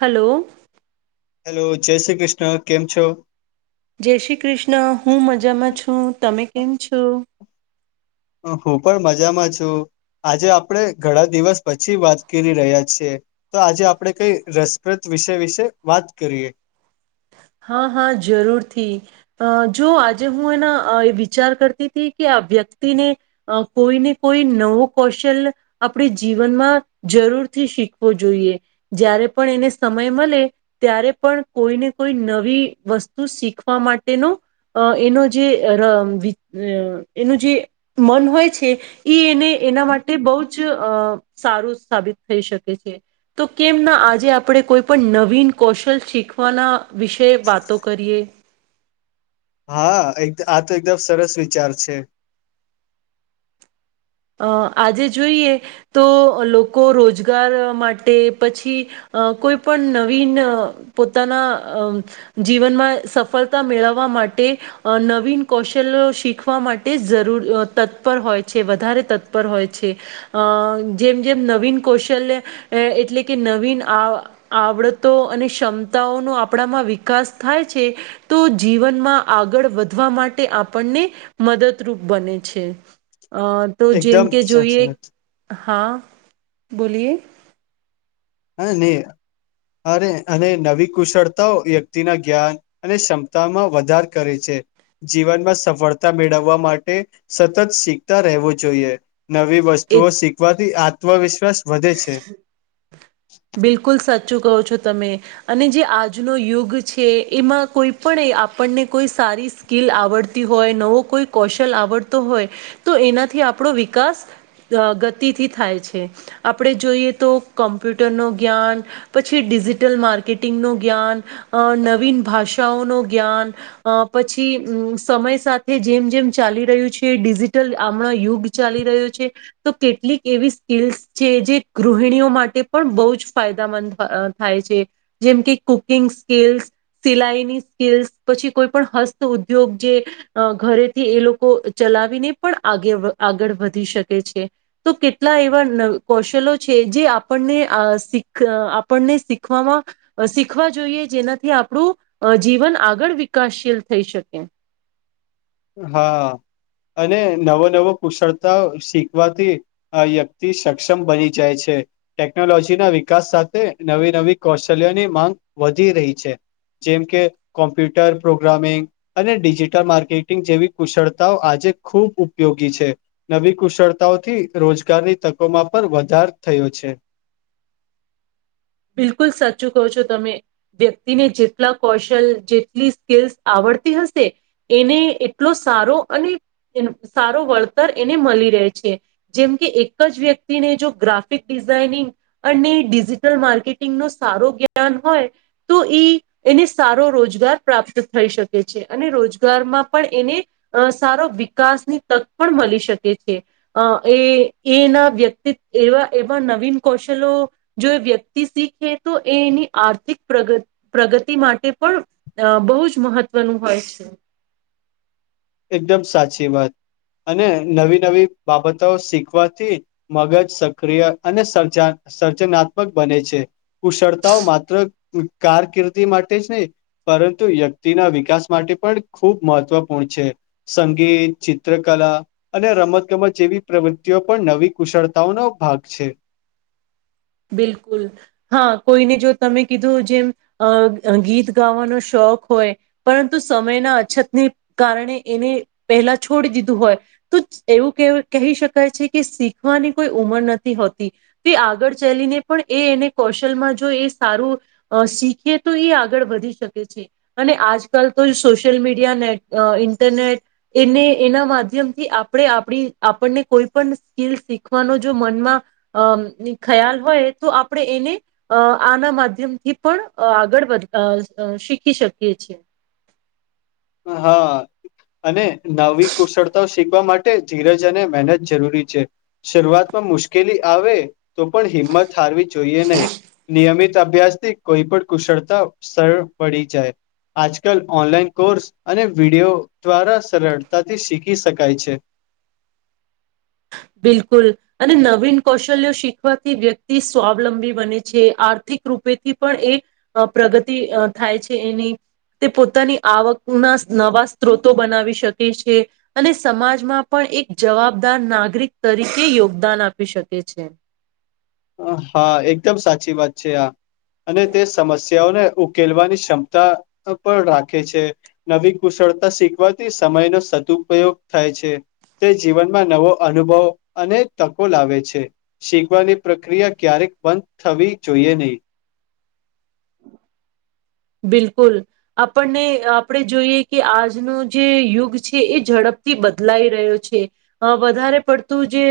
Hello. Hello જય શ્રી કૃષ્ણ કેમ છો? જય શ્રી કૃષ્ણ. હું મજામાં છું. તમે કેમ છો? હું પણ મજામાં છું. આજે આપણે ઘણા દિવસ પછી વાત કરી રહ્યા છીએ તો આજે આપણે કંઈ રસપ્રદ વિષય વિશે વાત કરીએ. [inaudible] હા હા જરૂરથી જો આજે હું એના વિચાર કરતી હતી કે અભ્યા લ‌ઈને કોઈને કોઈ નવું કૌશલ આપણી જીવનમાં જરૂરથી શીખવું જોઈએ જ્યારે પણ એને સમય મળે ત્યારે પણ કોઈને કોઈ નવી વસ્તુ શીખવા માટેનો અ એનો જે ર વિ એનું જે મન હોય છે એને એના માટે બહુ જ અ સારું. સાબિત થઈ શકે છે તો કેમના આજે આપણે કોઈ પણ નવીન કૌશલ શીખવાના વિશે વાતો કરીએ? હા એક આ તો એકદમ સરસ વિચાર છે. અ આજે જોઈએ તો લોકો રોજગાર માટે પછી અ કોઈ પણ નવીન પોતાના અ જીવનમાં સફળતા મેળવવા માટે નવીન કૌશલ્ય શીખવા માટે જરૂર તત્પર હોય છે વધારે તત્પર હોય છે અ જેમ જેમ નવીન કૌશલ્ય એટલે કે નવીન આવડતો અને ક્ષમતાઓનો આપણામાં વિકાસ થાય છે તો જીવનમાં આગળ વધવા માટે આપણને મદદરૂપ બને છે. તો જેમ એકદમ કે જોઈએ સાચી વાત હા. બોલીએ હા નહી. અને અને નવી કુશળતાઓ વ્યક્તિના જ્ઞાન અને ક્ષમતામાં વધાર કરે છે. જીવનમાં સફળતા મેળવવા માટે સતત શીખતાં રહેવું જોઈએ. નવી એ વસ્તુઓ શીખવાથી આત્મવિશ્વાસ વધે છે. બિલકુલ સચ ચુ કહો છો તમે અને જે આજનો યુગ છે એમાં કોઈપણે આપણને કોઈ સારી સ્કીલ આવડતી હોય નવો કોઈ કૌશલ આવડતો હોય તો એનાથી આપણો વિકાસ અ ગતિથી થાય છે આપણે જોઈએ તો કોમ્પ્યુટ રનું જ્ઞાન પછી ડિજિટલ માર્કેટિંગનુ જ્ઞાન નવીન ભાષાઓનો જ્ઞાન પછી સમય સાથે જેમ જેમ ચાલી રહ્યું છે. ડિજિટલ આ યુગ ચાલી રહ્યો છે તો કેટલીક એવી સ્કીલ્સ છે જે ગૃહિણીઓ માટે પણ બહુ જ ફાયદામંદ થાય છે જેમ કે કુકિંગ સ્કીલ્સ, સિલાઈની સ્કીલ્સ પછી કોઈપણ હસ્તઉદ્યોગ જે ઘરેથી એ લોકો ચલાવીને પણ આગેઆગળ વધી શકે છે તો કેટલા એવા કૌશલો છે જે આપણને આપણને શીખવામાં શીખવા જોઈએ. જેનાથી આપણું જીવન આગળ વિકાસશીલ થઈ શકે. હા. અને નવો નવો કુશળતા શીખવાથી આ વ્યક્તિ સક્ષમ બની જાય છે. ટેક્નોલોજીના વિકાસ સાથે નવી નવી કૌશલ્યોની માંગ વધી રહી છે. જેમ કે કોમ્પ્યુટર પ્રોગ્રામિંગ અને ડિજિટલ માર્કેટ જેવી કુશળતાઓ આજે ખુબ ઉપયોગી છે નવી કુશળતાઓથી રોજગારની કોમાં પણ વધાર થયો છે. બિલકુલ સાચું કહો છો તમે. વ્યક્તિને જેટલા કૌશલ જેટલી સ્કલ્સ આવડતી હશે. એને એટલો સારો અને સારો વળતર એને મળી રહે છે જેમ કે એક જ વ્યક્તિને જો ગ્રાફિક ડિઝાઇનીંગ અને ડિજિટલ માર્કેટિંગ ટંગ ન સારો જ્ઞાન હોય તો ઈ એને સારો રોજગાર પ્રાપ્ત થઈ શકે છે. અને રોજગારમાં પણ એને સારો વિકાસની તક પણ મળી શકે છે. અ એ એના વ્યક્તિત એવા એવા નવીન કૌશલો જો, વ્યક શીખે. તો એ એની આર્થિક પ્રગ પ્રગતિ માટે પણ બહુ જ મહત્વનું હોય છે. હમ [inaudible] એકદમ સાચી વાત. અને નવી નવી બાબતો શીખવાથી મગજ સક્રિય અને સર્જન સર્જનાત્મક બને છે, કુશળતાઓ માત્ર કારકિર્દી માટે જ નહી. પરંતુ વ્યક્તિના વિકાસ માટે પણ ખૂબ મહત્વપૂર્ણ છે. સંગીત ચિત્રકલા અને રમત ગમત જેવી પ્રવૃત્તિઓ પણ નવી કુશળતાઓ નો ભાગ છે. [inaudible] બિલકુલ, હા કોઈને જો તમે કીધું જેમ, ગીત ગાવાનો શોખ હોય, પરંતુ સમયના અછતને કારણે એને પહેલા છોડી દીધું હોય. તો એવું કહી શકાય છે કે શીખવાની કોઈ ઉંમર નથી, હોતી તે આગળ ચલીને પણ એને કૌશલ માં જો એ સારું, શીખીએ તો એ આગળ વધી શકે છે. અને આજકાલ તો સોશિયલ મીડિયા ને ઇન્ટરનેટ એને એના માધ્યમથી આપણે આપણી આપણને કોઈ પણ સ્કીિલ શીખવાનો જો મનમાં, અ ખ્યાલ હોય તો આપણે એને આના માધ્યમથી પણ આગળ વધ શીખી શકીએ છીએ. હા. અને નવી કુશળતા શીખવા માટે ધીરજ અને મહેનત જરૂરી છે, શરૂઆતમાં મુશ્કેલી આવે તો પણ હિંમત હારવી જોઈએ નહી, નિયમિત અભ્યાસથી કોઈ પણ કુશળતા સરળ પડી જાય, આજકાલ ઓનલાઈન કોર્સ અને વિડિયો દ્વારા સરળતાથી શીખી શકાય છે. બિલકુલ, અને નવીન કૌશલ્યો શીખવાથી વ્યક્તિ સ્વાવલંબી બને છે આ આર્થિક રૂપેથી પણ એ, પ્રગતિ થાય છે એની. તે પોતાની આવકના નવા સ્ત્રોતો બનાવી શકે છે, અને સમાજમાં પણ એક જવાબદાર નાગરિક તરીકે યોગદાન આપી શકે છે. હા એકદમ સાચી વાત છે આ, અને તે સમસ્યાઓને ઉકેલવાની ક્ષમતા પણ રાખે છે, નવી કુશળતા શીખવાથી સમય નો સદુપયોગ થાય છે. તે જીવનમાં નવો અનુભવ અને તકો લાવે છે, શીખવાની પ્રક્રિયા ક્યારેક બંધ થવી જોઈએ નહીં. બિલકુલ, આપણને આપણે જોઈએ કે આજનું જે યુગ છે એ ઝડપ બદલાઈ રહ્યો છે, વધારે પડતું જે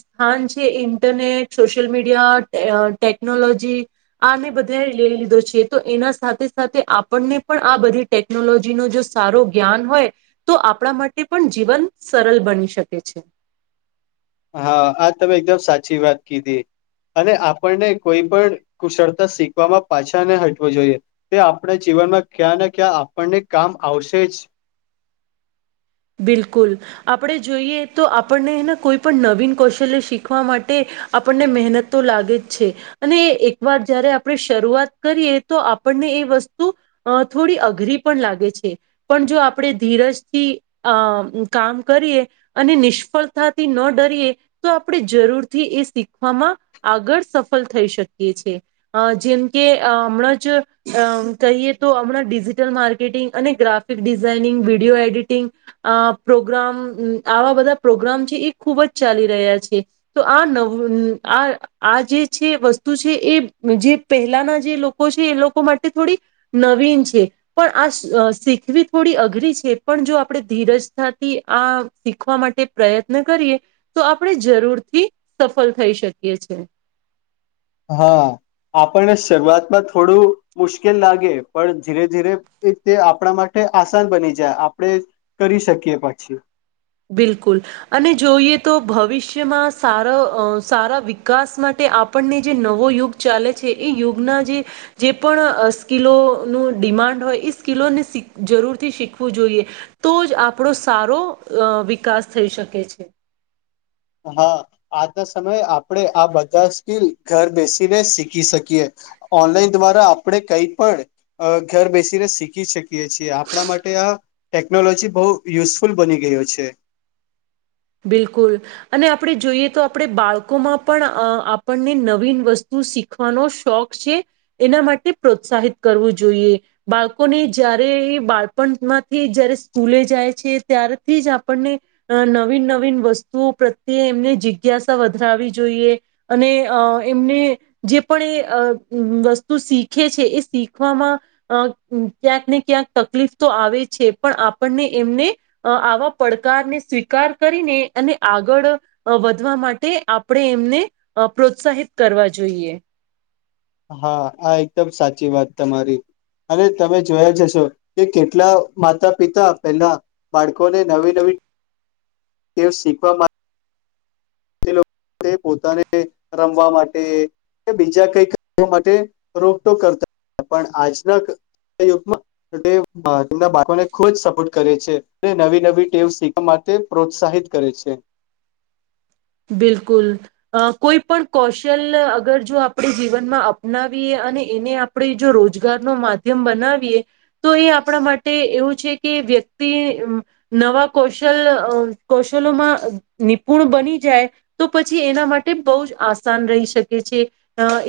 સ્થાન છે ઇન્ટરનેટ. સોશિયલ મીડિયા, ટેકનોલોજી આને બધે લઈ લીધો છે તો એના સાથે સાથે આપણને પણ આ બધી ટેકનોલોજી નો જો સારો જ્ઞાન હોય, તો આપણા માટે પણ જીવન સરળ બની શકે છે. હા આ તમે એકદમ સાચી વાત કીધી. અને આપણને કોઈ પણ કુશળતા શીખવામાં પાછા ન હટવું જોઈએ, તે આપણા જીવ જીવનમાં ક્યાં ને ક્યાં આપણને કામ આવશે જ. [inaudible] બિલકુલ, આપણે જોઈએ તો આપણનેને કોઈ પણ નવીન કૌશલ્ય શીખવા માટે આપણને મહેનત તો લાગે જ છે, અને એકવાર જયારે આપણે શરૂઆત કરીએ તો આપ એ વસ્તુ, થોડી અઘરી પણ લાગે છે, પણ જો આપણે ધીરજથી અ કામ કરીએ, અને નિષ્ફળતાથી ન ડરીએ તો આપણે જરૂરથી એ શીખવામાં આગળ સફળ થઈ શકીએ છીએ, જેમ કે હમણાં જ અમ કહીએ તો હમણાં ડિજિટલ માર્કેટિંગ અને ગ્રાફિક ડિઝાઇનિંગ વિડીયો એડિટિંગ. આ પ્રોગ્રામ આવા બધા પ્રોગ્રામ છે એ ખુબ જ ચાલી રહ્યા છે, તો આ [unintelligible] આ જે છે, વસ્તુ છે એ જે પહેલાના જે લોકો છે, એ લોકો. માટે થોડી નવીન છે, પણ આ શીખવી થોડી અઘરી છે, પણ જો આપણે ધીરજતાથી આ શીખવા માટે પ્રયત્ન કરીએ તો આપણે જરૂરથી. સફળ થઈ શકીએ છે. હા. આપણને શરૂઆતમાં થોડું મુશ્કેલ લાગે પણ ધીરે ધીરે એ તે આપણા માટે. આસાન બની જાય આપણેે કરી શકીએ પછી. બિલકુલ અને જોઈએ તો ભવિષ્યમાં સારા સારા વિકાસ માટે. તે આપણને જે નવો યુગ ચાલે છે, એ યુગના જે જે પણ સ્કીિલોનું ડિમાન્ડ હોય એ [unintelligible] જરૂરથી શીખવું જોઈએ તો જ આપણો સારો. અ વિકાસ થઈ શકે છે. હા આજના સમયે આપણેે આ બધા સ્કીલ ઘર બેસીને શીખી શકીએ. ઓનલાઈન દ્વારા આપણે કઈ પણ ઘર બેસીને શીખી શકીએ છીએ આપણા માટે. ટેકનોલોજી બહુ યુઝફુલ બની ગયો છે. બિલકુલ અને આપણે જોઈએ તો આપણે બાળકોમાં પણ આપણને નવીન વસ્તુ. શીખવાનો શોખ છે, એના માટે પ્રોત્સાહિત કરવું જોઈએ બાળકોને જ્યારે. બાળપણ માંથી જયારે સ્કૂલે જાય છે, ત્યારેથી જ આપણને. નવીન નવીન વસ્તુઓ પ્રત્યે એમને જિજ્ઞાસા વધરાવી જોઈએ અને એમને. જે પણ વસ્તુ શીખે છે, એ શીખવામાં ક્યાં. ક્યાંક તકલીફ તો આવે છે, પણ આપણને એમને આવા પડકારને સ્વીકાર. કરીને અને આગળ વધવા માટે આપણે એમને પ્રોત્સાહિત કરવા જોઈએ. જોઈએ. હા આ એકદમ સાચી વાત તમારી. અને તમે જોયા જશો કે કેટલા માતા પિતા પેલા બાળકોને નવી નવી. તેઓ શીખવામાં. લોકો પોતાને રમવા માટે. બીજા કઈ માટે રોકટોક કરતા પણ આજના. [unintelligible] તેમના બાળકોને ખુબ જ સપોર્ટ કરે છે નવી નવી ટેમ શીખવા. તે પ્રોત્સાહિત કરે છે. બિલકુલ અ કોઈ પણ કૌશલ્ય અગર જો આપણે જીવનમાં અપનાવીએ. અને એને આપણે જો રોજગાર ન માધ્યમ બનાવીએ તો એ આપણા માટે એવું છે, કે વ્યક્તિ નવા કૌશલ કૌશલોમાં નિપુણ બની. જાય તો પછી એના માટે બહ જ આસાન રહી શકે છે,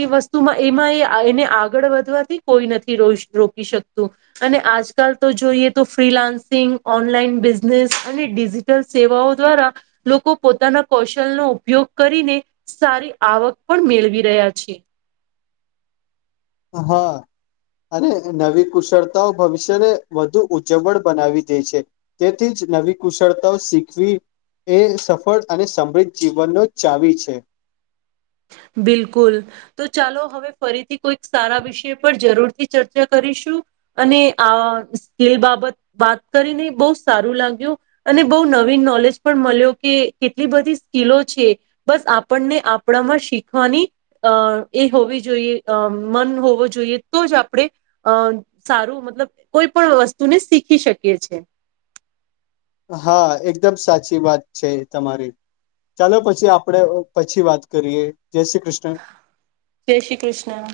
એ વસ્તુમાં એમાં. એને આગળ વધવાથી કોઈ નથી [unintelligible] રોકી શકતું અને આજકાલ તો જોઈએ તો ફ્રી. ફન્સિંગ ઓનલાઈન બિઝનેસ અને ડિજિટલ સેવાઓ દ્વારા લોકો પોતાના. કૌશલ નો ઉપયોગ કરીને સારી આવક પણ મેળવી રહ્યા છે. હા. અને નવી કુશળતાઓ ભવિષ્યને વધુ ઉજ્જવળ બનાવી દે છે, તેથી જ. નવી કુશળતાઓ શીખવી. એ સફળ અને સમૃદ્ધ જીવનનો ચાવી છે. [inaudible] બિલકુલ. તો ચાલો હવે ફરીથી કોઈક સારા વિષય પર જરૂર થી ચર્ચા કરીશું. [unintelligible] વાત કરીને બહુ સારું લાગ્યું. અને બહુ, નવી નલેજ પણ મળ્યો કે, કેટલી બધી [unintelligible] છે. બસ આપણને આપણામાં શી. શખવાની અ એ હોવી જોઈએ મન હોવું જોઈએ તો જ આપણે અ. સારું મતલબ કોઈ પણ વસ્તુને શીખી શકીએ છે. હા! એકદમ સાચી વાત છે, તમારી. ચાલો પછી આપડે પછી વાત કરીએ. જય શ્રી કૃષ્ણ જય શ્રી કૃષ્ણ.